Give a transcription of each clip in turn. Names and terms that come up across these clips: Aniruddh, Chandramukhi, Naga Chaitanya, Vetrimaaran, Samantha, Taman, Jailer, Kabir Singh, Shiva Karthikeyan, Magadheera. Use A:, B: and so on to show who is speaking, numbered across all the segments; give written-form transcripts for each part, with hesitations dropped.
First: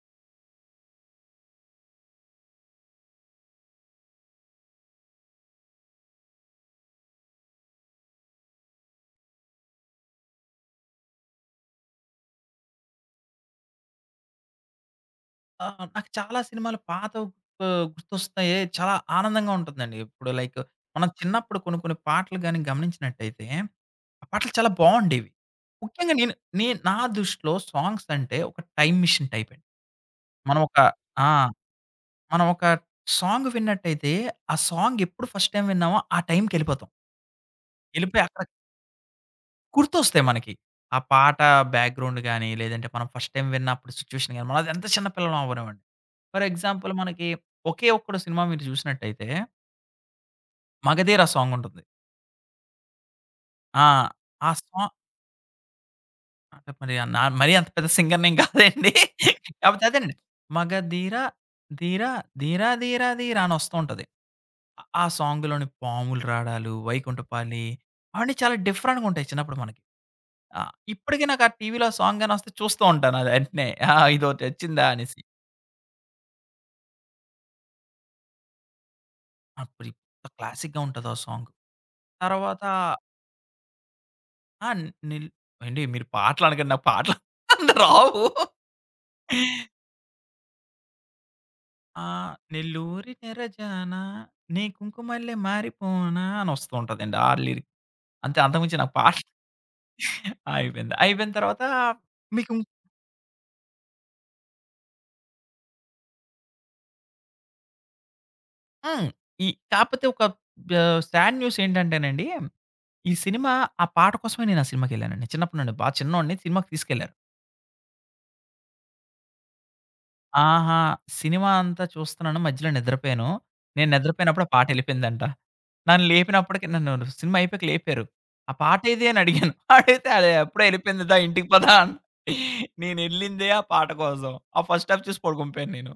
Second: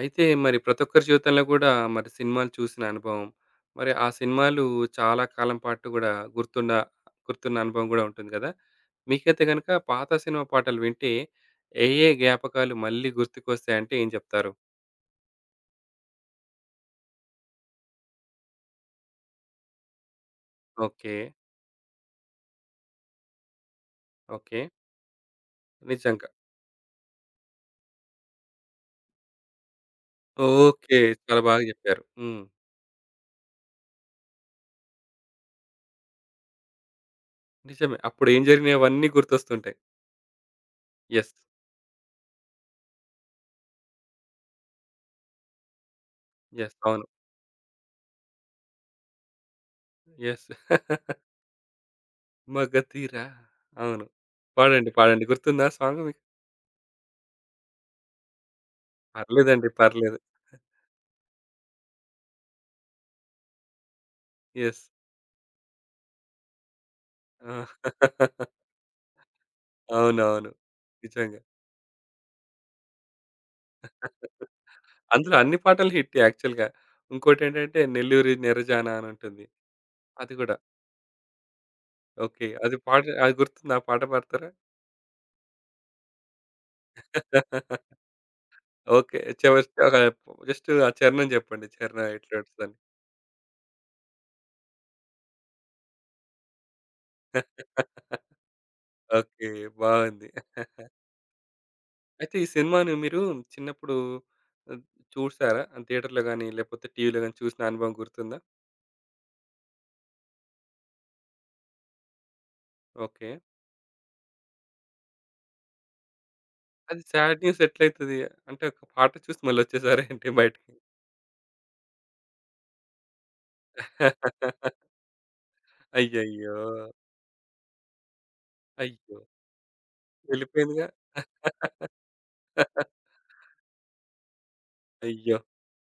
A: అయితే మరి ప్రతి ఒక్కరి జీవితంలో కూడా మరి సినిమాలు చూసిన అనుభవం, మరి ఆ సినిమాలు చాలా కాలం పాటు గూడా గుర్తున్న గుర్తున్న అనుభవం గూడా ఉంటుంది గదా! మీకైతే గనక పాత సినిమా పాటలు వింటే ఏ ఏ జ్ఞాపకాలు మళ్ళీ గుర్తుకొస్తాయంటే ఏం జెప్తారు?
B: ఆ! నాకు చాలా సినిమాలు పాతవి గుర్తొస్తాయి. చాలా ఆనందంగా ఉంటుందండి. ఇప్పుడు లైక్ మనం
A: ఓకే.
B: చిన్నప్పుడు కొన్ని కొన్ని పాటలు గాని గమనించినట్టయితే, ఆ పాటలు
A: ఓకే.
B: చాలా బావుండేవి. ముఖ్యంగా
A: నిజంగా.
B: నేను నే నా దృష్టిలో సాంగ్స్ అంటే ఒక టైమ్ మిషన్ టైప్ అండి. మనం ఒక
A: ఓకే.
B: ఆ!
A: చాలా బాగా జెప్పారు. హ్మ్.
B: మనం ఒక సాంగ్ విన్నట్టయితే, ఆ సాంగ్ ఎప్పుడు ఫస్ట్ టైమ్ విన్నామో ఆ టైమ్‌కెళ్ళిపోతాం.
A: నిజమే.
B: ఎళ్ళిపోయి
A: అప్పుడు ఏం
B: అక్కడ
A: జరిగినవన్నీ గుర్తొస్తుంటాయి.
B: గుర్తొస్తాయి మనకి. ఆ
A: యెస్.
B: పాట బ్యాక్‌గ్రౌండ్ గాని, లేదంటే మనం ఫస్ట్ టైమ్ విన్నప్పుడు సిట్యుయేషన్ గాని, మనం అది ఎంత చిన్న పిల్లలం అవ్వనివ్వండి. For
A: yes.
B: ఎగ్జాంపుల్
A: అవును.
B: మనకి ఒకే ఒక్కడు సినిమా మీరు చూసినట్టయితే
A: యెస్.
B: 'మగధీర' సాంగ్ ఉంటుంది.
A: మగధీర
B: ఆ!
A: అవును.
B: ఆ
A: పాడండి.
B: సాంగ్
A: పాడండి. గుర్తుందా సాంగ్ మీకు?
B: అంటే మరి మరీ అంత పెద్ద సింగర్‌ని ఏం కాదండి.
A: పర్లేదండి.
B: కాకపోతే అదేనండి.
A: పర్లేదు.
B: 'మగధీర ధీర ధీర ధీర ధీర' అని వస్తూ ఉంటది.
A: యెస్.
B: ఆ సాంగ్‌లోని పాములు రాడాలు, 'వైకుంఠపాళి'
A: ఆ!
B: అవన్నీ చాలా డిఫరెంట్‌గా ఉంటాయి చిన్నప్పుడు మనకి.
A: అవునవును.
B: ఆ! ఇప్పటికి
A: నిజంగా.
B: నాకు ఆ టీవీలో సాంగ్ గానొస్తే చూస్తూ ఉంటాను అది ఎంటనే. ఇదోటొచ్చిందా అనేసి.
A: అందులో అన్ని పాటలు హిట్ యాక్చువల్‌గా. ఇంకోటేంటంటే 'నెల్లూరి నెరజాన' అని ఉంటుంది.
B: అప్పుడు ఎంత
A: అది గూడా.
B: క్లాసిక్‌గా ఉంటదో ఆ సాంగ్.
A: ఓకే.
B: తర్వాత
A: అది పాట అది గుర్తుందా? ఆ పాట పాడతారా?
B: ఆ! నిల్ ఏవండి మీరు పాటలనకండి. నాకు పాటలు రావు.
A: ఓకే. చివరి ఒక జస్ట్ ఆ చరణం చెప్పండి. చరణం
B: ఆ!
A: ఎట్లుంటదని.
B: నెల్లూరి నెరజాన నీ కుంకుమల్లె మారిపోనా అనొస్తూ ఉంటదండి. ఆ లిరిక్ అంతే, అంతకు మించి నాకు పాట
A: ఓకే. బావుంది.
B: అయిపోయింది. అయిపోయిన తర్వాత
A: అయితే ఈ
B: మీకు
A: సినిమాను మీరు చిన్నప్పుడు ఆహ్, చూసారా? థియేటర్‌లో గాని, లేకపోతే టీవీలో గాని చూసిన అనుభవం గుర్తుందా?
B: హ్మ్. ఈ కాకపోతే ఒక బ్ సాడ్ న్యూస్ ఏంటంటేనండి, ఈ
A: ఓకే.
B: సినిమా ఆ పాట కోసమే నేను ఆ సినిమాకెళ్ళానండి. చిన్నప్పుడు నన్ను బా చిన్నోడిని సినిమాకి
A: అది
B: తీసుకెళ్లారు.
A: సాడ్ న్యూస్ ఎట్లయితది? అంటే ఒక పాట చూసి మళ్ళొచ్చేసారేంటి బయటికి?
B: ఆహా! సినిమా అంతా చూస్తున్నాను మధ్యలో నిద్రపోయాను. నేను నిద్రపోయినప్పుడు ఆ పాటెళ్ళిపోయిందంట. నన్ను
A: అయ్యయ్యో!
B: లేపినప్పటికి నన్ను సినిమా అయిపోయాక లేపారు. "ఆ పాటేది"
A: అయ్యో!
B: అని అడిగాను. అడిగితే "అదే అప్పుడే
A: వెళ్ళిపోయిందిగా.
B: ఎళ్ళిపోయింది దా ఇంటికి పదా" అన్. నేనెళ్ళిందే ఆ పాట కోసం. ఆ ఫస్ట్ హాఫ్ చూసి
A: అయ్యో!
B: పడుకుండిపోయాను నేను.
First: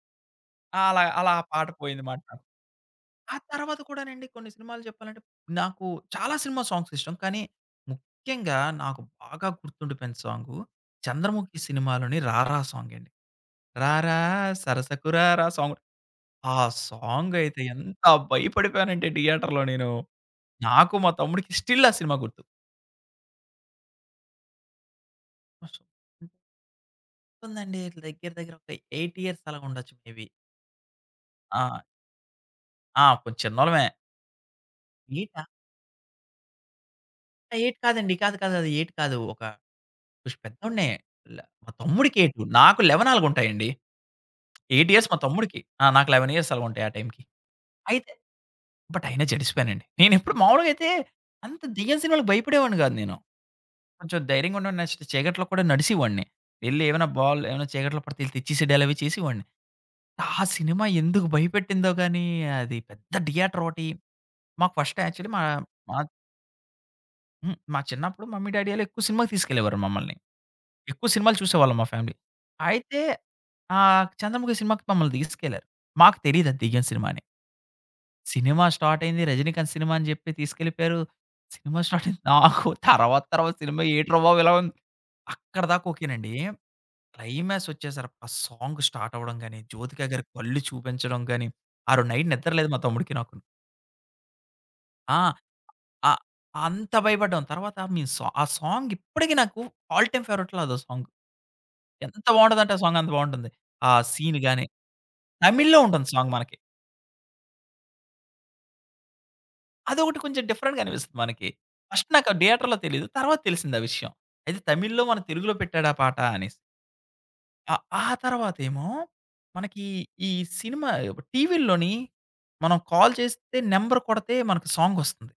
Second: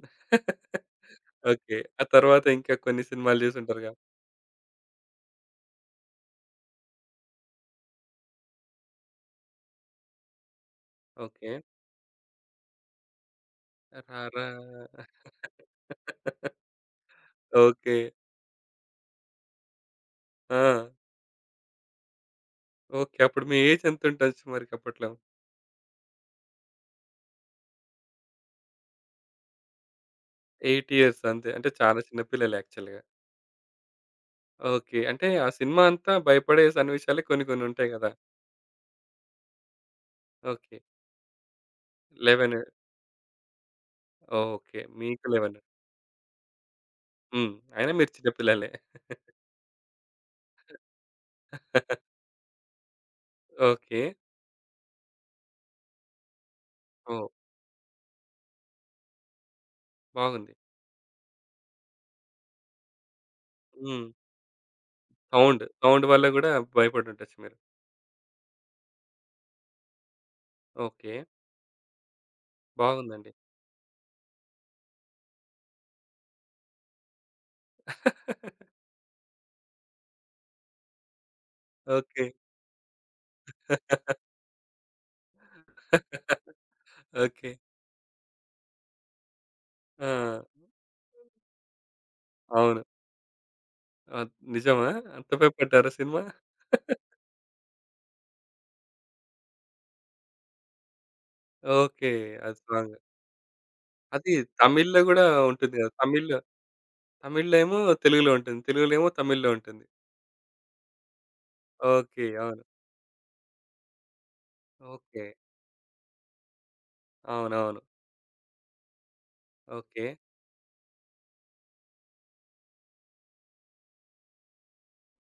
B: అలా అలా ఆ పాట
A: ఓకే. ఆ
B: పోయిందమాట.
A: తర్వాత ఇంకా కొన్ని
B: ఆ
A: సినిమాలు
B: తర్వాత
A: జూసుంటారుగా.
B: కూడానండి కొన్ని సినిమాలు చెప్పాలంటే, నాకు చాలా సినిమా సాంగ్స్ ఇష్టం. కానీ, ముఖ్యంగా నాకు బాగా గుర్తుండిపోయిన సాంగు
A: ఓకే.
B: 'చంద్రముఖి' సినిమాలోని 'రారా' సాంగ్ అండి. 'రారా
A: 'రారా'
B: సరసకు రారా' సాంగ్. ఆ సాంగ్ అయితే
A: ఓకే.
B: ఎంత భయపడిపోయానంటే థియేటర్‌లో నేను.
A: ఆ!
B: నాకు మా తమ్ముడికి స్టిల్ ఆ సినిమా గుర్తు.
A: ఓకే. అప్పుడు మీ ఏజ్ ఎంతుండొచ్చు మరికప్పట్లో?
B: ఎంతుందండి దగ్గర దగ్గర ఒక 8 ఇయర్స్ అలాగా ఉండొచ్చు మేబీ.
A: 8 ఇయర్స్ అంతే.
B: ఆ!
A: అంటే చాలా చిన్న పిల్లలే యాక్చువల్‌గా.
B: ఆ! కొంచెం చిన్నోళ్ళమే.
A: ఓకే. అంటే
B: 8ఆ?
A: ఆ సినిమా అంతా భయపడే సన్నివేశాలే కొన్ని కొన్ని
B: 8
A: ఉంటాయి గదా!
B: కాదండి. కాదు కాదు. అది 8 కాదు. ఒక పుష్
A: ఓకే.
B: పెద్దోడినే. ల మా తమ్ముడికి 8,
A: 11
B: నాకు 11, 4 ఉంటాయండి.
A: ఓకే.
B: 8 ఇయర్స్ మా
A: మీకు 11.
B: తమ్ముడికి. నాకు 11 ఇయర్స్ అలా ఉంటాయి ఆ టైంకి.
A: హ్మ్. అయినా మీరు
B: అయితే
A: చిన్న పిల్లలే.
B: బట్ అయినా జడిసిపోయానండి. నేనెప్పుడు మామూలుగా అయితే అంత దెయ్యం సినిమాలకి భయపడేవాడిని కాదు నేను.
A: ఓకే.
B: కొంచెం ధైర్యంగా ఉండి నెక్స్ట్ చీకట్లో కూడా నడిసేవాడిని. వెళ్లి ఏమైనా
A: ఓహ్!
B: బాల్ ఏమైనా చీకట్లో పడితే ఎళ్లి తెచ్చేసేడాలు అవి చేసేవాడిని. ఆ
A: బాగుంది.
B: సినిమా ఎందుకు భయపెట్టిందో గాని అది పెద్ద థియేటర్ ఒకటి.
A: హ్మ్.
B: మాకు ఫస్ట్ యాక్చువల్లీ మా
A: సౌండ్.
B: మా
A: సౌండ్ వల్ల గూడా భయపడుండొచ్చు మీరు.
B: హ్మ్. మా చిన్నప్పుడు మమ్మీ డాడీ ఆళ్ళు ఎక్కువ సినిమాకి తీసుకెళ్ళేవారు మమ్మల్ని. ఎక్కువ
A: ఓకే.
B: సినిమాలు చూసేవాళ్ళం మా ఫ్యామిలీ. అయితే
A: బాగుందండి.
B: 'చంద్రముఖి' సినిమాకి మమ్మల్ని తీసుకెళ్లారు. మాకు తెలీదు అది దెయ్యం సినిమా అని. సినిమా స్టార్ట్ అయింది 'రజనీకాంత్' సినిమా అని చెప్పి తీసుకెళ్ళిపోయారు. సినిమా స్టార్ట్ అయింది.
A: ఓకే.
B: నాకు తర్వాత తర్వాత సినిమా ఏంట్రా బాబు ఇలా ఉంది. అక్కడిదాకా ఓకేనండి.
A: ఓకే.
B: క్లైమాక్స్ వచ్చేసరికి ఆ సాంగ్ స్టార్ట్ అవ్వడం గాని, 'జ్యోతిక'
A: ఆ!
B: గారి కళ్ళు చూపించడం గాని, ఆ రోజు నైట్ నిద్ర లేదు మా
A: అవును.
B: తమ్ముడికి నాకును.
A: అద్ నిజమా?
B: ఆ!
A: అంత భయపడ్డారా
B: ఆహ్,
A: సినిమా?
B: అంత భయపడ్డాం. తర్వాత మీ సా ఆ సాంగ్ ఇప్పటికి నాకు ఆల్ టైమ్ ఫేవరెట్‌లో అదో సాంగ్.
A: ఓకే.
B: ఎంత
A: ఆ
B: బావుంటదంటే ఆ
A: సాంగ్.
B: సాంగ్ అంత బావుంటుంది. ఆ
A: అది
B: సీన్ గాని
A: తమిళ్‌లో గూడా ఉంటుంది
B: తమిళ్‌లో
A: గదా!
B: ఉంటుంది సాంగ్
A: తమిళ్‌లో
B: మనకి.
A: తమిళ్‌లో ఏమో తెలుగులో ఉంటుంది. తెలుగులో ఏమో తమిళ్‌లో ఉంటుంది.
B: అదొకటి కొంచెం డిఫరెంట్‌గా అనిపిస్తుంది మనకి. First
A: okay.
B: నాకు
A: అవును.
B: థియేటర్‌లో తెలీదు. తర్వాత తెలిసింది ఆ విషయం. అయితే తమిళ్‌లో మన
A: ఓకే.
B: తెలుగులో పెట్టాడు ఆ పాట అనేసి.
A: అవునవును.
B: ఆ తర్వాతేమో మనకి
A: ఓకే.
B: ఈ సినిమా టీవీల్లోని మనం కాల్ చేస్తే నంబర్ కొడితే మనకు సాంగొస్తుంది.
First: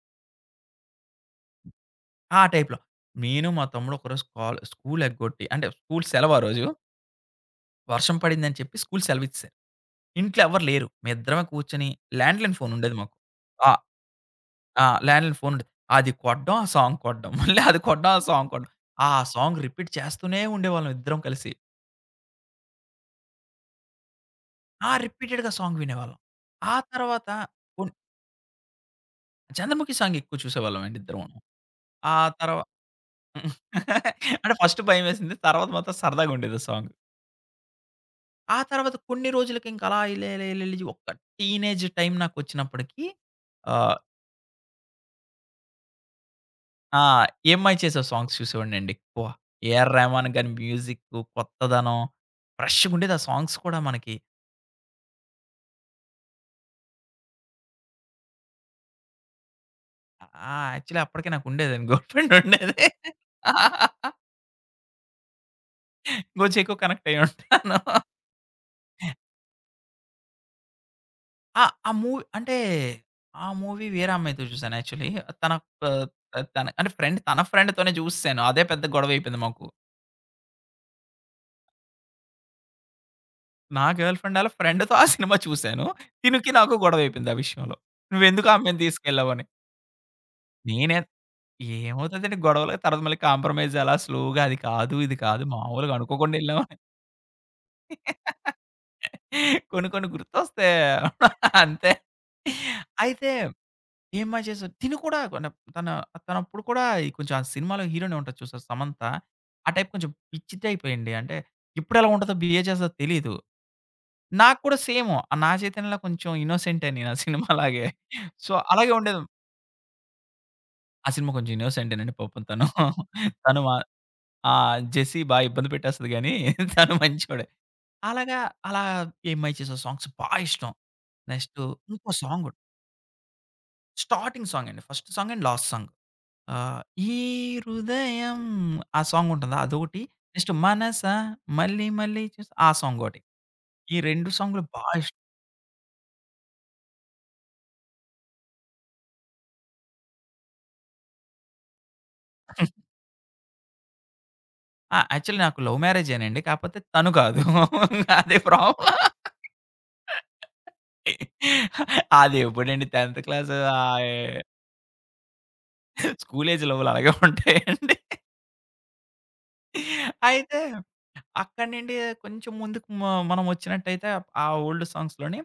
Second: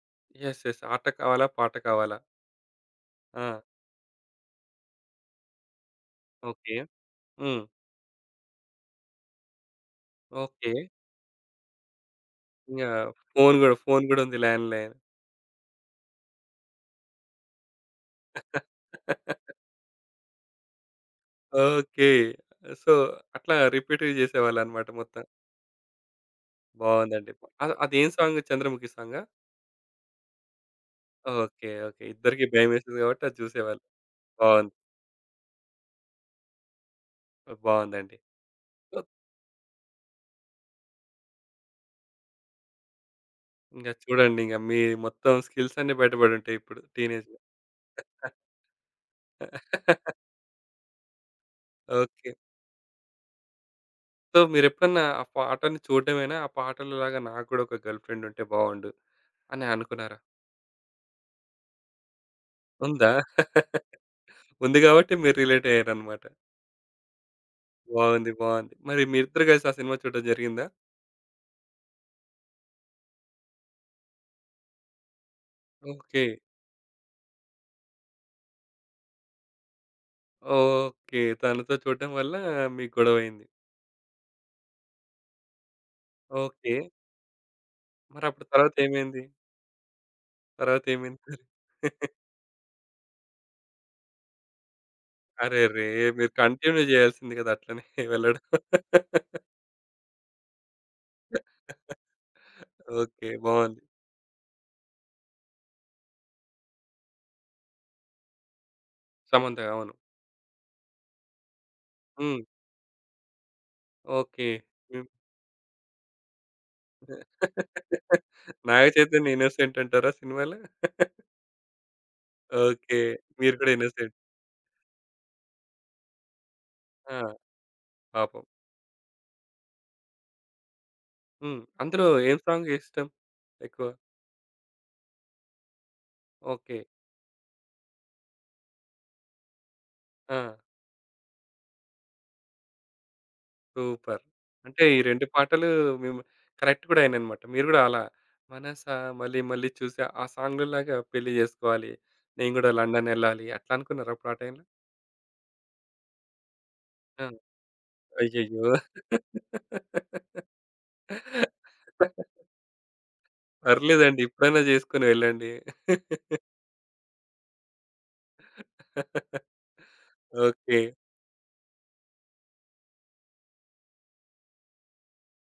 A: యెస్. యెస్. ఆట కావాలా? పాట కావాలా?
B: ఆ టైప్‌లో. నేను
A: ఆ!
B: మా తమ్ముడు ఒకరోజు కాల్ స్కూల్ ఎగ్గొట్టి అంటే స్కూల్ సెలవు ఆ రోజు.
A: ఓకే. హ్మ్.
B: వర్షం పడిందని చెప్పి స్కూల్ సెలవిచ్చేసారు. ఇంట్లో ఎవ్వరు
A: ఓకే.
B: లేరు. మేమిద్దరమే కూర్చొని ల్యాండ్‌లైన్
A: ఇంగ
B: ఫోనుండేది మాకు.
A: ఫోను
B: ఆ!
A: గూడా, ఫోను గూడా ఉంది ల్యాండ్
B: ఆ!
A: లైన్.
B: ల్యాండ్‌లైన్ ఫోన్ ఉండేది. అది కొట్టడం, ఆ సాంగ్ కొట్టడం. మళ్ళీ అది కొట్టడం, ఆ సాంగ్ కొట్టడం. ఆ సాంగ్ రిపీట్ చేస్తూనే ఉండేవాళ్ళం ఇద్దరం కలిసి.
A: ఓకే. సో, అట్లా రిపీట్‌గా చేసేవాళ్ళనమాట
B: ఆ!
A: మొత్తం.
B: రిపీటెడ్‌గా సాంగ్ వినేవాళ్ళం. ఆ తర్వాత
A: బావుందండి. అద
B: కొన్
A: అదేం సాంగ్ 'చంద్రముఖి' సాంగా?
B: 'చంద్రముఖి' సాంగ్ ఎక్కువ చూసేవాళ్ళం అండి ఇద్దరమును.
A: ఓకే. ఓకే.
B: ఆ
A: ఇద్దరికీ
B: తర్వా
A: భయమేసింది కాబట్టి అది చూసేవాళ్ళు.
B: అంటే
A: బావుంది.
B: ఫస్ట్ భయమేసింది. తర్వాత మాత్రం సరదాగా ఉండేది ఆ సాంగ్.
A: బావుందండి.
B: ఆ తర్వాత
A: సో,
B: కొన్ని రోజులకి ఇంక అలా ఎళ్లి, ఎళ్లి, ఎళ్లి, ఎళ్లి ఒక టీనేజ్ టైమ్ నాకొచ్చినప్పటికి
A: ఇంగ
B: ఆహ్
A: చూడండి ఇంగ మీ మొత్తం స్కిల్స్ అన్నీ బయటపడుంటాయి ఇప్పుడు
B: ఆ!
A: టీనేజ్‌లో.
B: 'ఏమ్మాయి చేసావే' సాంగ్స్ చూసేవాడినండి ఎక్కువ. 'ఏఆర్ రెహమాన్' గారి మ్యూజిక్కు, కొత్తదనం
A: ఓకే.
B: ఫ్రెష్‌గుండేది ఆ సాంగ్స్ కూడా మనకి.
A: సో, మీరెప్పుడన్నా ఆ పాటని చూడడమేనా? ఆ పాటలలాగా నాకు గూడా ఒక గర్ల్ ఫ్రెండ్ ఉంటే బావుండు అని అనుకున్నారా?
B: యాక్చువల్లీ అప్పటికే నాకుండేదండి గర్ల్ ఫ్రెండ్ ఉండేది.
A: ఉందా? ఉంది గాబట్టి మీరు రిలేట్ అయ్యారన్నమాట.
B: ఇంకొంచెం ఎక్కువ కనెక్ట్ అయ్యి ఉంటాను.
A: బావుంది. బావుంది. మరి మీరిద్దరు కలిసి ఆ సినిమా చూడడం జరిగిందా?
B: ఆ! ఆ మూవీ అంటే ఆ మూవీ వేరే అమ్మాయితో చూసాను యాక్చువల్లీ. తన ప
A: ఓకే.
B: తన అంటే ఫ్రెండ్ తన ఫ్రెండ్‌తోనే చూసేసాను. అదే పెద్ద గొడవైపోయింది మాకు.
A: ఓకే. తనతో చూడడం వల్ల మీకు గొడవయింది.
B: నా గర్ల్ ఫ్రెండ్ ఆళ్ళ ఫ్రెండ్‌తో ఆ సినిమా చూసాను. తినికి నాకు
A: ఓకే.
B: గొడవైపోయింది ఆ విషయంలో.
A: మరప్పుడు
B: "నువ్వెందుకు ఆ
A: తర్వాత
B: అమ్మాయిని
A: ఏమైంది?
B: తీసుకెళ్ళావు" అని.
A: తర్వాత
B: నేనే
A: ఏమైంది మరి?
B: ఏమవుతదండి గొడవలకి తర్వాత మళ్ళీ కాంప్రమైజ్ అలా స్లోగా అది కాదు, ఇది కాదు
A: అరెరే!
B: మామూలుగా
A: మీరు
B: అనుకోకుండా ఎళ్ళాం అని
A: కంటిన్యూ జేయాల్సింది గదా! అట్లనే వెళ్ళడం.
B: కొన్ని కొన్ని గుర్తొస్తాయి. అంతే.
A: ఓకే.
B: అయితే
A: బావుంది.
B: ఏం బా చేసాం తిను కూడా కొన తన తనప్పుడు కూడా ఈ కొంచెం ఆ సినిమాలో హీరోయిన్ ఉంటది చూసారా 'సమంత'
A: సమంత
B: ఆ టైప్
A: అవును.
B: కొంచెం పిచ్చి టైప్ అండి. అంటే ఎప్పుడెలా ఉంటదో,
A: హ్మ్.
B: బిహేవ్ చేస్తదో తెలీదు.
A: ఓకే.
B: నాకు కూడా సేము. నా చైతన్యలా కొంచెం ఇన్నోసెంటే నేను ఆ సినిమాలాగే. సో,
A: నాగ
B: అలాగే ఉండేది.
A: చైతన్య ఇన్నోసెంట్ అంటారా సినిమాలో?
B: ఆ సినిమా కొంచెం ఇన్నోసెంటేనండి పాపం తను.
A: ఓకే. మీరు
B: తను
A: కూడా
B: మా
A: ఇన్నోసెంట్.
B: ఆ! జెస్సీ బా ఇబ్బంది పెట్టేస్తది గానీ తను
A: ఆ!
B: మంచోడే. అలాగా
A: పాపం.
B: అలా ఎంఐ చేసే సాంగ్స్ బా ఇష్టం.
A: హ్మ్.
B: నెక్స్టు
A: అందులో
B: ఇంకో
A: ఏం
B: సాంగ్
A: సాంగ్ ఇష్టం ఎక్కువ?
B: స్టార్టింగ్ సాంగ్ అండి. First song and last song.
A: Okay.
B: ఆహ్, ఈ హృదయం ఆ సాంగ్ ఉంటుందా అదొకటి.
A: ఆ!
B: నెక్స్ట్ మనసా మళ్ళీ మళ్ళీ ఆ సాంగ్ ఒకటి. ఈ
A: సూపర్.
B: 2 సాంగ్‌లు
A: అంటే
B: బా
A: ఈ
B: ఇష్టం.
A: 2 పాటలు మేము కనెక్ట్ కూడా అయిననమాట. మీరు కూడా అలా మనసా మళ్ళీ మళ్ళీ చూసా ఆ సాంగ్‌లోలాగా పెళ్లి జేసుకోవాలి. నేను గూడా లండన్ ఎళ్ళాలి అట్లా అనుకున్నారా అప్పుడు ఆ టైంలో?
B: యాక్చువల్లీ నాకు లవ్ మ్యారేజేనండి. కాపోతే తను
A: ఆ!
B: కాదు. అదే
A: అయ్యయ్యో!
B: ప్రాబ్లమ్. అదెప్పుడండి 10th క్లాసు ఆయ్.
A: పర్లేదండి. ఇప్పుడైనా జేసుకొని వెళ్ళండి.
B: స్కూల్ ఏజ్ లవ్వులు అలాగే ఉంటాయండి. అయితే
A: ఓకే.
B: అక్కడి నుండి కొంచెం ముందుకు మనం వచ్చినట్టయితే ఆ ఓల్డ్ సాంగ్స్‌లోని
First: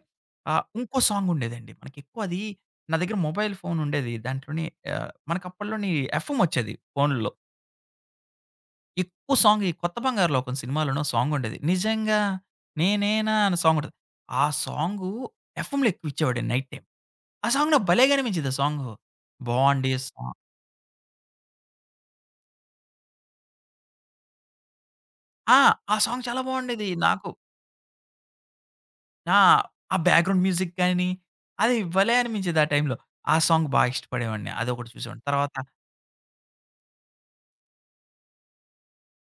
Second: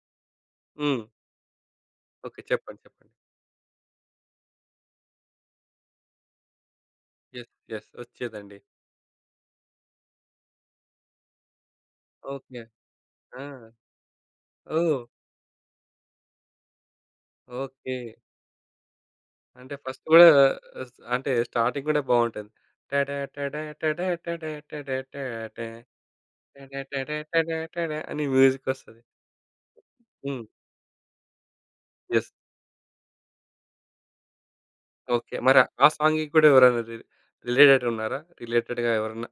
B: ఇంకో
A: హ్మ్.
B: సాంగ్ ఉండేదండి. మనకెక్కువ
A: ఓకే.
B: అది
A: చెప్పండి.
B: నా
A: చెప్పండి.
B: దగ్గర మొబైల్ ఫోన్ ఉండేది. దాంట్లోని మనకు అప్పట్లోని ఎఫ్ఎం వచ్చేది ఫోనుల్లో.
A: యెస్. యెస్. వచ్చేదండి.
B: ఎక్కువ సాంగ్ ఈ 'కొత్త బంగారు లోకం' సినిమాలోనో సాంగ్ ఉండేది. 'నిజంగా
A: ఓకే.
B: నేనేనా'
A: ఆ!
B: అనే సాంగ్ ఉంటది. ఆ
A: ఓహ్!
B: సాంగు ఎఫ్ఎంలో ఎక్కువ ఇచ్చేవాడండి నైట్ టైమ్. ఆ సాంగ్ నాకు
A: ఓకే.
B: భలేగా అనిపించేది ఆ సాంగు.
A: అంటే
B: బావుండి
A: ఫస్ట్
B: సా
A: గూడా స్ అంటే స్టార్టింగ్ గూడా బావుంటుంది. టడ టడ టడ టడ టడ టాట
B: ఆ! ఆ సాంగ్ చాలా
A: టడ
B: బావుండేది
A: టడ
B: నాకు.
A: టడ టడ అని మ్యూజికొస్తది.
B: ఆ! ఆ
A: హ్మ్.
B: బ్యాక్‌గ్రౌండ్ మ్యూజిక్ గాని, అది భలే
A: యెస్.
B: అనిపించేది ఆ టైంలో. ఆ సాంగ్ బా ఇష్టపడేవాడిని. అదొకటి చూసేవాడిని.
A: ఓకే.
B: తర్వాత
A: మరి ఆ సాంగ్‌కి కూడా ఎవరైనా రి రిలేటెడ్ ఉన్నారా? రిలేటెడ్‌గా ఎవరన్నా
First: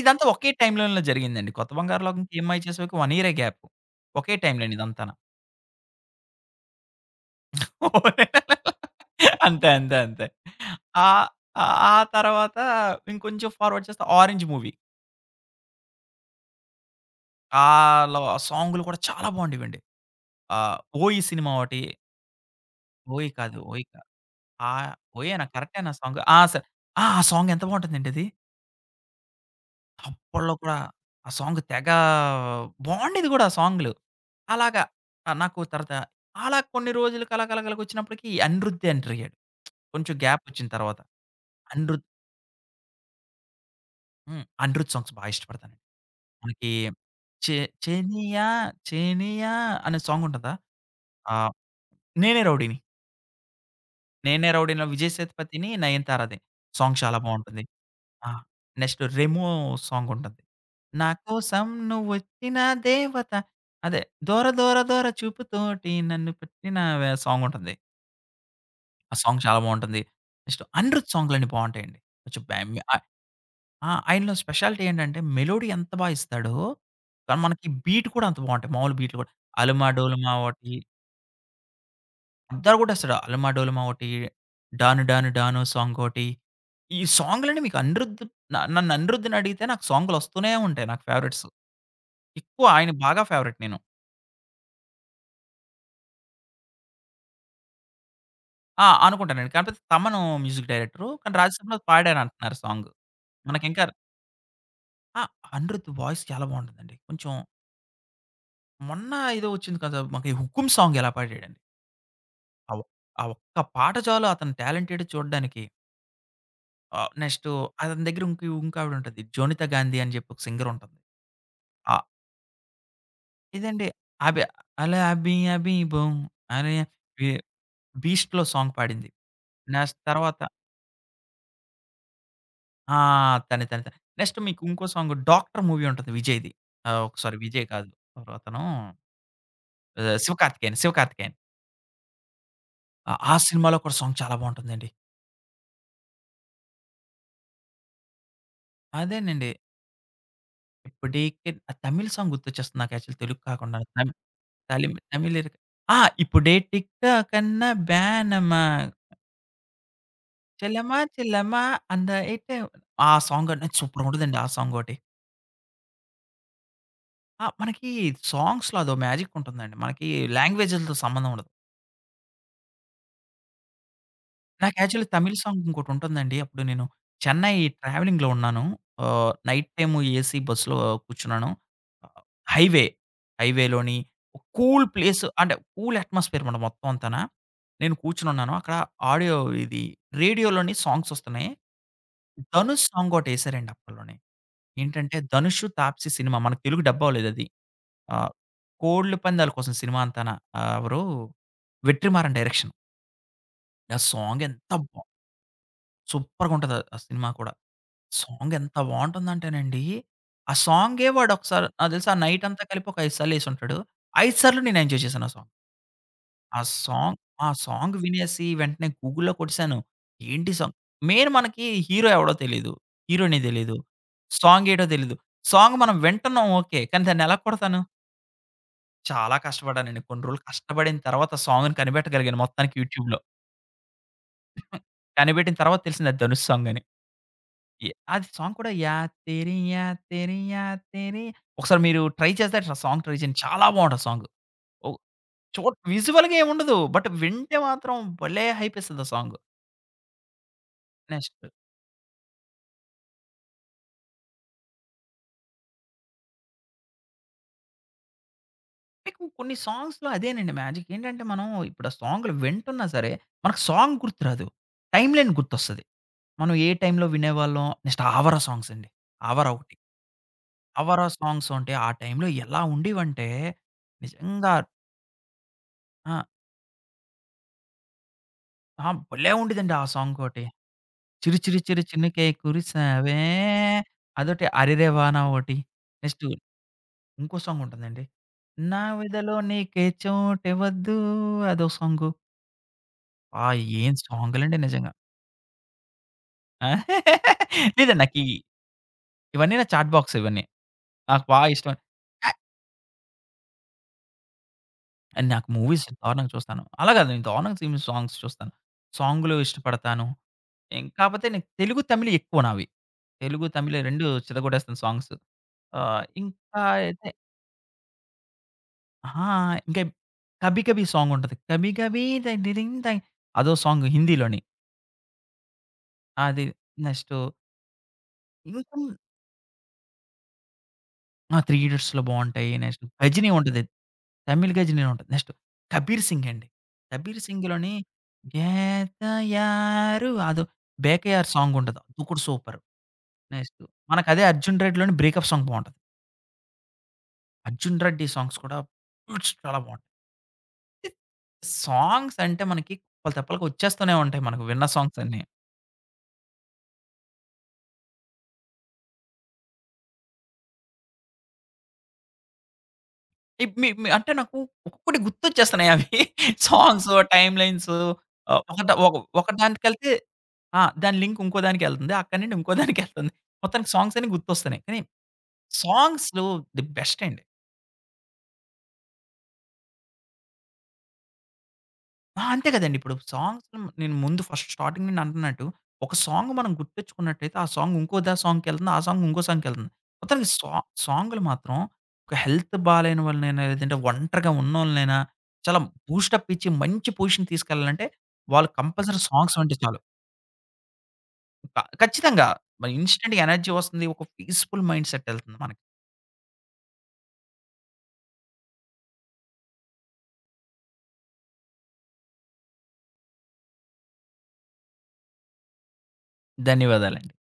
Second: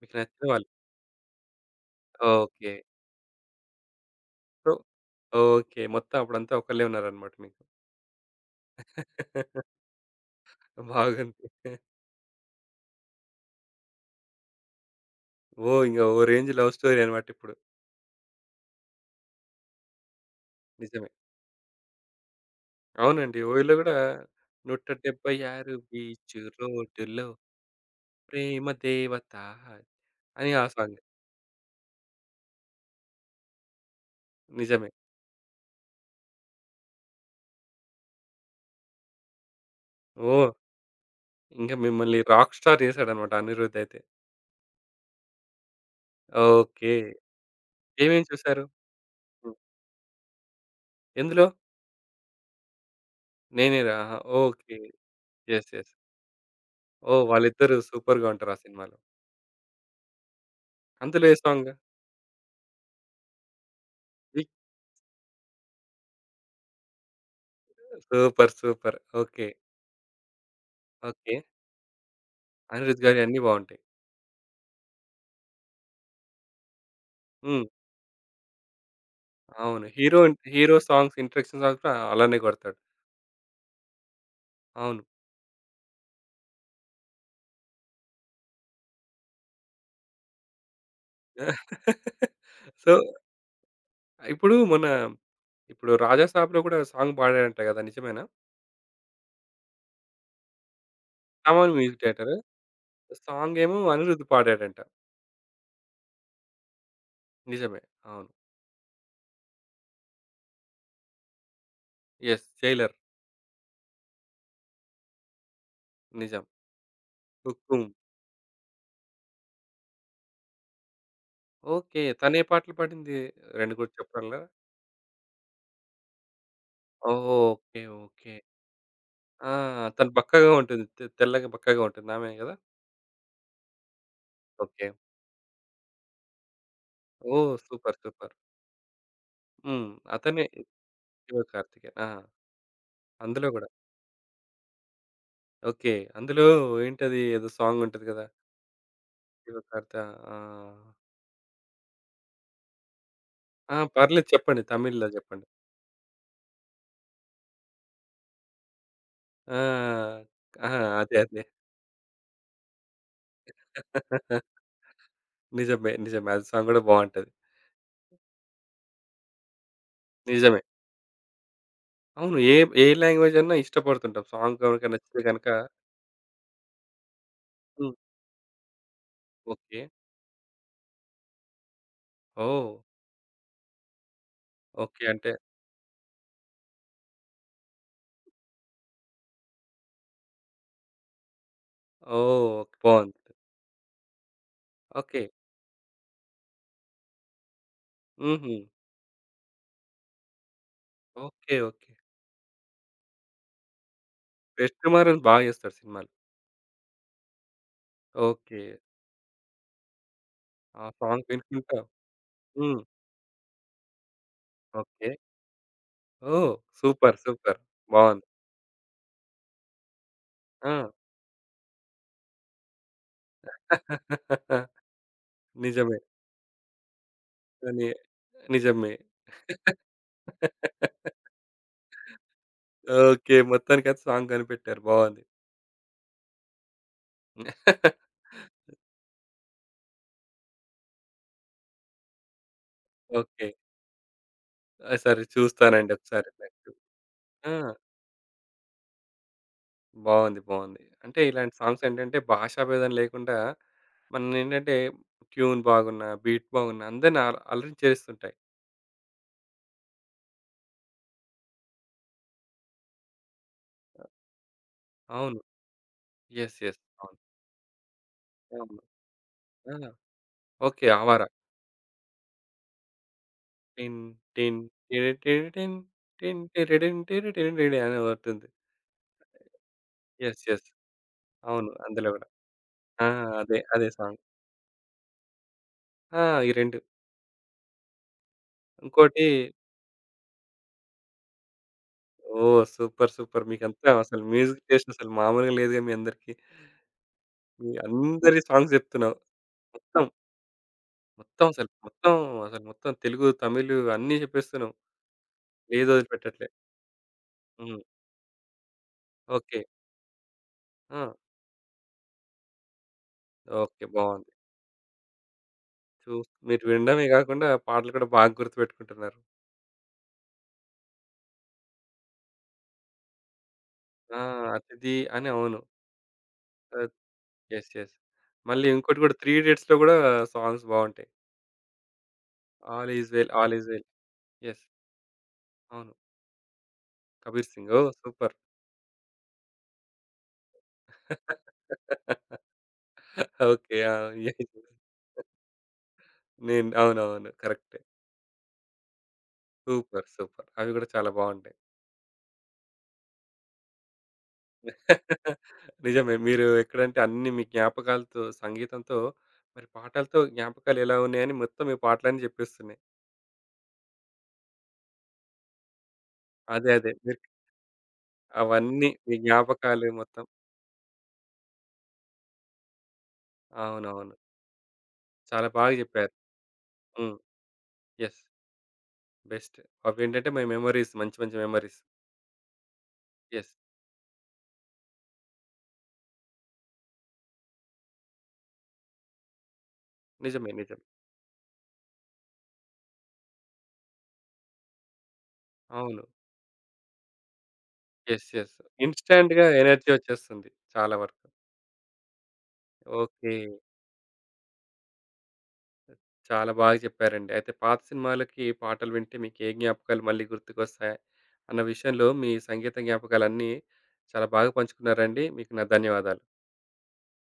A: మీకు
B: ఇదంతా
A: నచ్చిన
B: ఒకే
A: వాళ్ళు?
B: టైమ్ లైన్‌లో జరిగిందండి. 'కొత్త బంగారు లోకంకి' 'ఈ అమ్మాయి
A: ఓకే.
B: చేసవకి' 1 ఇయరే గ్యాప్. ఒకే టైమ్
A: సో
B: లైన్ ఇదంతాన.
A: ఓకే. మొత్తం అప్పుడంతా ఒకళ్ళే ఉన్నారనమాట మీకు.
B: అంతే. అంతే. అంతే. ఆహ్,
A: బాగుంది.
B: ఆ తర్వాత ఇంకొంచెం ఫార్వర్డ్ చేస్తే 'ఆరెంజ్' మూవీ.
A: ఓహ్! ఇంగ ఓ రేంజ్ లవ్ స్టోరీ అన్నమాట ఇప్పుడు.
B: ఆలో ఆ సాంగ్‌లు కూడా చాలా బాగుండేవండి. ఆహ్,
A: నిజమే.
B: 'ఓయి' సినిమా ఒకటి. 'ఓయి'
A: అవునండి.
B: కాదు.
A: ఓయిలో గూడా
B: ఆహ్, 'ఓయేనా'
A: 176
B: కరెక్టేనా సాంగ్?
A: బీచ్
B: ఆ! స ఆ! ఆ
A: రోడ్డులో
B: సాంగ్ ఎంత బాగుంటుందండి అది.
A: ప్రేమ దేవత అని
B: అప్పట్లో
A: ఆ
B: కూడా
A: సాంగ్.
B: ఆ సాంగ్ తెగ బాగుండేది కూడా ఆ సాంగులు. అలాగా
A: నిజమే.
B: నాకు తర్వాత అలా కొన్ని రోజులకి అలాగ అలాగ అలాగొచ్చినప్పటికి అనిరుద్ ఎంటరయ్యాడు. కొంచెం గ్యాప్
A: ఓహ్!
B: వచ్చిన తర్వాత.
A: ఇంక
B: అనిరుద్
A: మిమ్మల్ని రాక్ స్టార్ చేసాడన్నమాట అనిరుద్ అయితే.
B: హ్మ్. అనిరుద్ సాంగ్స్ బాగా ఇష్టపడతానండి. మనకి
A: ఓకే.
B: చే
A: ఏమేం
B: 'చేనియా
A: చూసారు?
B: చేనియా'
A: హ్మ్.
B: అనే సాంగ్ ఉంటదా?
A: ఎందులో?
B: ఆహ్, 'నేనే రౌడీని',
A: 'నేనేరా' ఆహా!
B: 'నేనే
A: ఓకే.
B: రౌడీలో' విజయ్ సేతుపతిని,
A: యెస్. యెస్.
B: నయనతారది. సాంగ్ చాలా
A: ఓహ్!
B: బావుంటుంది.
A: వాళ్ళిద్దరూ సూపర్‌గా
B: ఆ!
A: ఉంటారు ఆ సినిమాలో.
B: నెక్స్ట్ 'రెమో' సాంగుంటది. నా
A: అందులో ఏ
B: కోసం
A: సాంగ్?
B: నువ్వొచ్చిన దేవత అదే
A: ఈ
B: 'దూర దూర దూర చూపుతోటి నన్ను పట్టినావే' ఆ సాంగుంటుంది.
A: సూపర్.
B: ఆ సాంగ్
A: ఓకే.
B: చాలా బావుంటుంది. Next 'Anirudh'
A: okay.
B: సాంగులన్నీ బావుంటాయండి. కొంచెం బ్యామ్
A: అనిరుద్
B: ఆహ్,
A: గారియి అన్నీ బావుంటాయి.
B: ఆ! ఆయనలో స్పెషాలిటీ ఏంటంటే మెలోడీ ఎంత బా ఇస్తాడో, కానీ
A: హ్మ్.
B: మనకి బీట్ కూడా అంత బావుంటాయి. మామూలు బీట్‌లు కూడా
A: అవును.
B: 'అలుమా
A: హీరో
B: డోలుమా' ఒకటి
A: హీరో సాంగ్స్ ఇంట్రడక్షన్ సాంగ్స్ కూడా అలానే
B: అందరు
A: కొడతాడు.
B: గొట్టేస్తాడు. 'అలమా డోలమా' ఒకటి,
A: అవును.
B: 'డాను డాను డాను' సాంగ్ ఒకటి. ఈ సాంగ్‌లన్నీ మీకు అనిరుద్ న నన్ను అనిరుద్‌ని అడిగితే నాకు సాంగ్‌లొస్తూనే ఉంటాయి నాకు ఫేవరెట్స్. ఎక్కువ ఆయన
A: సో,
B: బాగా ఫేవరెట్ నేను.
A: ఇప్పుడు మొన్న ఇప్పుడు 'రాజా సాబ్‌లో' కూడా సాంగ్ పాడాడంట కదా! నిజమేనా?
B: అనుకుంటానండి. కాకపోతే తమను మ్యూజిక్ డైరెక్టరు. కానీ
A: తమన్
B: 'రాజసభలో'
A: మ్యూజిక్
B: పాడాను
A: డైరెక్టర్.
B: అంటున్నారు సాంగ్.
A: సాంగ్ ఏమో
B: మనకింకా
A: అనిరుద్ పాడాడంట.
B: ఆ! అనిరుద్ వాయిస్ చాలా బావుంటుందండి. కొంచెం
A: నిజమే. అవును.
B: మొన్న ఏదో వచ్చింది కదా! మనకి 'హుకుమ్' సాంగ్ ఎలా పాడాడండి.
A: యెస్.
B: ఆ ఒ
A: 'జైలర్'
B: ఆ ఒక్క పాట చాలు అతని టాలెంటేడ్ చూడడానికి.
A: నిజం.
B: ఆహ్, నెక్స్టు
A: 'హుకుమ్'
B: అతని దగ్గర ఇంక ఇంకావిడ ఉంటది. 'జోనితా గాంధీ' అని చెప్పి ఒక సింగర్ ఉంటుంది. ఆ
A: ఓకే. తనే పాటలు పాడింది. 2
B: ఇదండి.
A: కూడా చెప్పగలరా?
B: అబి 'అలా అబి అబి బొం' అనే బి
A: ఓకే. ఓకే.
B: 'బీస్ట్‌లో' సాంగ్ పాడింది.
A: ఆ!
B: నెక్స్ట్
A: తను
B: తర్వాత
A: బక్కగా ఉంటుంది. తె తెల్లగా బక్కగా ఉంటుంది. ఆమె కదా!
B: ఆ! తనే, తనే, తనే. నెక్స్ట్ మీకు
A: ఓకే.
B: ఇంకో సాంగ్ 'డాక్టర్' మూవీ ఉంటుంది విజయ్‌ది. ఓహ్, సారీ
A: ఓహ్!
B: విజయ్ కాదు.
A: సూపర్.
B: ఎవరతను
A: హ్మ్. అతనే
B: శివకార్తికేయన్, శివకార్తికేయన్.
A: శివ కార్తికేయన్. ఆ!
B: ఆ
A: అందులో గూడా.
B: సినిమాలో కూడా సాంగ్ చాలా బావుంటుందండి.
A: ఓకే. అందులో ఏంటది ఏదో సాంగుంటది గదా!
B: అదేనండి.
A: 'శివకార్త' ఆ!
B: ఇప్పుడేకే ఆ తమిళ్ సాంగ్ గుర్తొచ్చేస్తుంది నాకు యాక్చువల్ తెలుగు
A: ఆ!
B: కాకుండా.
A: పర్లేదు చెప్పండి. తమిళ్‌లో
B: తమిళ్
A: జెప్పండి.
B: లిరిక్. ఆ! ఇప్పుడే టిక్ టాక్ అన్నా బ్యానమా
A: ఆ! ఆ!
B: చెల్లెమ్మా
A: అదే.
B: చెల్లెమ్మా అందఎయిటే ఆ సాంగ్ అనేది సూపర్ ఉంటదండి ఆ సాంగ్ ఒకటి.
A: నిజమే. అది సాంగ్ గూడా బావుంటది.
B: మనకి సాంగ్స్‌లో అదో మ్యాజిక్ ఉంటుందండి. మనకి
A: నిజమే.
B: లాంగ్వేజ్‌లతో సంబంధం ఉండదు.
A: అవును. ఏ ఏ లాంగ్వేజ్ అన్నా ఇష్టపడుతుంటాం. సాంగ్
B: నాకు
A: గనుక
B: యాక్చువల్లీ
A: నచ్చితే
B: తమిళ్
A: గనక
B: సాంగ్ ఇంకోటి ఉంటుందండి. అప్పుడు నేను చెన్నై
A: హ్మ్.
B: ట్రావెలింగ్‌లో ఉన్నాను. Night
A: okay.
B: టైమ్ ఏసీ బస్సులో కూర్చున్నాను.
A: ఓహ్!
B: హైవే, హైవేలోని కూల్
A: ఓకే.
B: ప్లేస్
A: అంటే
B: అంటే కూల్ అట్మాస్ఫియర్ మాట మొత్తం అంతానా. నేను కూర్చొనున్నాను. అక్కడ ఆడియో ఇది రేడియోలోని సాంగ్స్ వస్తున్నాయి.
A: ఓహ్!
B: ధనుష్ సాంగ్
A: బావుంది.
B: ఒకటేసారండి అప్పట్లోనే. ఏంటంటే
A: ఓకే.
B: 'ధనుష్, తాప్సీ' సినిమా మనకు తెలుగు డబ్ అవ్వలేదది. ఆహ్,
A: హుహు.
B: కోళ్ల పందాల కోసం సినిమా అంతాన. ఆహ్, ఎవరు
A: ఓకే. ఓకే.
B: 'వెట్రిమారన్' డైరెక్షన్. ఆ సాంగ్ ఎంత బా
A: 'వెట్రిమారన్' బా జేస్తాడు సినిమాలు.
B: సూపర్‌గుంటది ఆ ఆ సినిమా కూడా. Song
A: okay.
B: ఎంత బావుంటుందంటేనండి, ఆ
A: ఆ
B: సాంగే
A: సాంగ్
B: వాడు ఒకసారి
A: వినుకుంటా
B: నాకు తెలిసి ఆ నైట్ అంతా
A: హ్మ్.
B: కలిపి ఒక 5 సార్లు ఏసుంటాడు. 5 సార్లు నేను ఎంజాయ్
A: ఓకే.
B: చేశాను ఆ సాంగ్.
A: ఓహ్!
B: ఆ సాంగ్
A: సూపర్.
B: ఆ
A: సూపర్.
B: సాంగ్
A: బావుంది.
B: వినేసి వెంటనే గూగుల్‌లో కొట్టేసాను. ఏంటి
A: ఆ!
B: సాంగ్ మెయిన్ మనకి హీరో ఎవడో తెలీదు. హీరోయిన్ తెలీదు. సాంగ్ ఏటో తెలీదు. సాంగ్ మనం
A: నిజమే.
B: వింటున్నాం ఓకే. కానీ దాన్ని ఎలా కొడతాను?
A: కానీ నిజమే.
B: చాలా కష్టపడ్డానండి. కొన్ని రోజులు కష్టపడిన తర్వాత సాంగ్‌ని కనిపెట్టగలిగాను మొత్తానికి యూట్యూబ్‌లో.
A: ఓకే. మొత్తానికైతే సాంగ్ కనిపెట్టారు. బావుంది.
B: కనిపెట్టిన తర్వాత తెలిసింది అది ధనుష్ సాంగ్ అని. ఎ అది సాంగ్ కూడా యా తెరి యా తెరి యా తెరి. ఒకసారి మీరు ట్రై చేస్తే ఆ సాంగ్ ట్రై చేయండి.
A: ఓకే.
B: చాలా బావుంటది సాంగ్.
A: ఆ!
B: ఓహ్!
A: సరే
B: చూ
A: చూస్తానండి ఒకసారి
B: విజువల్‌గా
A: నెట్.
B: ఏముండదు. బట్
A: ఆ!
B: వింటే మాత్రం భలే హైపిస్తది ఆ సాంగ్.
A: బావుంది. అంటే
B: నెక్స్ట్
A: ఇలాంటి సాంగ్స్ ఏంటంటే భాషా భేదం లేకుండా మననేంటంటే ట్యూన్ బాగున్నా, బీట్ బాగున్నా అందరిని అల అలరించేస్తుంటాయి.
B: మీకు కొన్ని సాంగ్స్‌లో అదేనండి మ్యాజిక్. ఏంటంటే మనం ఇప్పుడు ఆ సాంగ్‌లు వింటున్నా సరే, మనకు సాంగ్ గుర్తురాదు. టైమ్ లైన్
A: అవును.
B: గుర్తొస్తది. మనం
A: యెస్.
B: ఏ
A: యెస్.
B: టైమ్‌లో
A: అవును.
B: వినేవాళ్ళం. నెక్స్ట్ 'ఆవారా' సాంగ్స్
A: అవును.
B: అండి. 'ఆవారా'
A: ఆ!
B: ఒకటి.
A: ఓకే.
B: 'ఆవారా'
A: 'ఆవార.'
B: సాంగ్స్ అంటే ఆ టైమ్‌లో ఎలా ఉండేవంటే
A: టిన్
B: నిజంగా
A: టిన్ టిరిటిరి టిన్
B: ఆ!
A: టిన్ టిరిడిన్ టిరిటిరిడిన్ అని ఒకటుంది.
B: ఆ! భలే ఉండేదండి ఆ సాంగ్
A: యెస్.
B: ఒకటి.
A: యెస్.
B: 'చిరు చిరు
A: అవును.
B: చిరు
A: అందులో గూడా.
B: చినుకై
A: ఆ!
B: కురిసావే'
A: అదే. అదే సాంగ్.
B: అదొకటి. 'అరెరే వాన' ఒకటి.
A: ఆ!
B: నెక్స్ట్
A: ఈ 2
B: ఇంకో సాంగ్ ఉంటుందండి. 'నా
A: ఇంకోటి
B: వెదలో నీకే చోటివ్వద్దు' అదో సాంగు.
A: ఓహ్! సూపర్.
B: ఆ!
A: మీకంతా
B: ఏం
A: అసలు
B: సాంగులండి
A: మ్యూజిక్ టేస్ట్
B: నిజంగా.
A: అసలు మామూలుగా లేదుగా మీ అందరికీ.
B: ఆ!
A: మీ
B: లేదండి
A: అందరి సాంగ్స్ జెప్తున్నావు.
B: ఇవన్నీ నా చాట్
A: మొత్తం.
B: బాక్స్ ఇవన్నీ. నాకు బా
A: మొత్తం అసలు.
B: ఇష్టం.
A: మొత్తం
B: ఆహ్,
A: అసలు మొత్తం తెలుగు, తమిళ్ అన్నీ జెప్పేస్తున్నావు.
B: నాకు మూవీస్
A: ఏది
B: దారుణంగా
A: వదిలిపెట్టట్లే.
B: చూస్తాను. అలా కాదు నేను దారుణంగా
A: హ్మ్.
B: సినిమా సాంగ్స్ చూస్తాను. సాంగులు
A: ఓకే.
B: ఇష్టపడతాను. ఇం
A: ఆ!
B: కాపోతే నాకు తెలుగు, తమిళ్ ఎక్కువ నావి. తెలుగు, తమిళ్
A: ఓకే.
B: 2
A: బావుంది.
B: చితకొట్టేస్తాను సాంగ్స్.
A: చూస్
B: ఇంకా
A: మీరు వినడమే
B: అయితే
A: గాకుండా పాటలు కూడా బాగా గుర్తుపెట్టుకుంటున్నారు.
B: ఆ! ఇంకా 'కభీ కభీ' సాంగ్ ఉంటది. 'కభీ కభీ ధై ధై ధిన్ ధై' అదో సాంగ్
A: ఆ!
B: హిందీలోని.
A: అతిథి అని అవును.
B: అది
A: ఆహ్,
B: నెక్స్టు
A: యెస్. యెస్.
B: ఇంకా
A: మళ్ళీ ఇంకోటి కూడా 'త్రీ ఇడియట్స్‌లో' గూడా సాంగ్స్ బావుంటాయి.
B: ఆ! 'త్రీ ఇడియట్స్‌లో' బావుంటాయి. Next
A: 'all is well,
B: 'Ghajini'
A: all
B: ఉంటది.
A: Is well.'
B: Tamil
A: yes.
B: 'Ghajini' ఉంటది. నెక్స్ట్
A: అవును.
B: 'కబీర్ సింగ్' అండి. 'కబీర్
A: కబీర్ సింగ్.
B: సింగ్‌లోని'
A: ఓహ్! సూపర్.
B: గేతయారు' అదో
A: ఓకే.
B: 'బేకయార్' సాంగ్ ఉంటది. అది కూడా సూపర్.
A: ఆ!
B: నెక్స్ట్ మనకదే
A: యెస్.
B: 'అర్జున్ రెడ్డి'లోని 'బ్రేకప్' సాంగ్ బావుంటది.
A: నేను అవునవును.
B: 'అర్జున్
A: కరెక్టే.
B: రెడ్డి' సాంగ్స్ కూడా ఫుల్స్ చాలా బావుంటాయి.
A: సూపర్. అవి గూడా చాలా బావుంటాయి.
B: సాంగ్స్ అంటే మనకి కుప్పలు తెప్పలుగా వచ్చేస్తూనే ఉంటాయి మనకు విన్న సాంగ్స్ అన్ని.
A: నిజమే. మీరు ఎక్కడంటే అన్నీ మీ జ్ఞాపకాలతో, సంగీతంతో మరి పాటలతో జ్ఞాపకాలు ఎలా ఉన్నాయని మొత్తం మీ పాటలన్నీ జెప్పేస్తున్నాయి.
B: ఇప్ మీ మీ అంటే నాకు ఒక్కొక్కటి గుర్తొచ్చేస్తున్నాయి అవి.
A: అదే.
B: సాంగ్సు,
A: మీరు
B: టైమ్‌లైన్సు. ఆహ్, ఒక ద
A: అవన్నీ
B: ఒక
A: మీ
B: ఒక దానికెళ్తే
A: జ్ఞాపకాలు మొత్తం.
B: దాని లింక్ ఇంకో దానికెళ్తుంది. అక్కడి నుండి ఇంకో దానికెళ్తుంది. మొత్తానికి సాంగ్స్ అన్నీ
A: అవునవును.
B: గుర్తొస్తున్నాయి. కానీ
A: చాలా బాగా జెప్పారు.
B: సాంగ్స్‌లో ది బెస్ట్
A: హ్మ్.
B: అండి.
A: యెస్. బెస్ట్. అవేంటంటే మై మెమోరీస్. మంచి మంచి మెమోరీస్.
B: అంతే కదండీ. ఇప్పుడు సాంగ్స్
A: యెస్.
B: నేను ముందు ఫస్ట్ స్టార్టింగ్ నుండి అంటున్నట్టు, ఒక సాంగ్ మనం గుర్తించుకున్నట్టయితే, ఆ సాంగ్ ఇంకో సాంగ్‌కెళ్తుంది. ఆ సాంగ్ ఇంకో సాంగ్‌కెళ్తుంది. మొత్తానికి
A: నిజమే.
B: సా
A: నిజమే.
B: సాంగులు మాత్రం ఒక హెల్త్ బాలేని వాళ్ళనైనా, లేదంటే ఒంటరిగా ఉన్నోళ్ళనైనా చాలా
A: అవును.
B: బూస్టప్ ఇచ్చి మంచి పొజిషన్ తీసుకెళ్ళాలంటే,
A: యెస్.
B: వాళ్ళు
A: యెస్.
B: కంపల్సరీ సాంగ్స్
A: ఇన్‌స్టాంట్‌గా
B: వింటే చాలు.
A: ఎనర్జీ వచ్చేస్తుంది చాలా వరకు.
B: ఖచ్చితంగా! మరి ఇన్‌స్టంట్‌గా
A: ఓకే.
B: ఎనర్జీ వస్తుంది. ఒక పీస్‌ఫుల్ మైండ్‌సెట్ ఎళ్తుంది మనకి.
A: చాలా బాగా చెప్పారండి. అయితే పాత సినిమాలకి పాటలు వింటే మీకు ఏ జ్ఞాపకాలు మళ్ళీ గుర్తుకొస్తాయి అన్న విషయంలో మీ సంగీత జ్ఞాపకాలన్నీ చాలా బాగా పంచుకున్నారండి. మీకు నా ధన్యవాదాలు.
B: ధన్యవాదాలండి.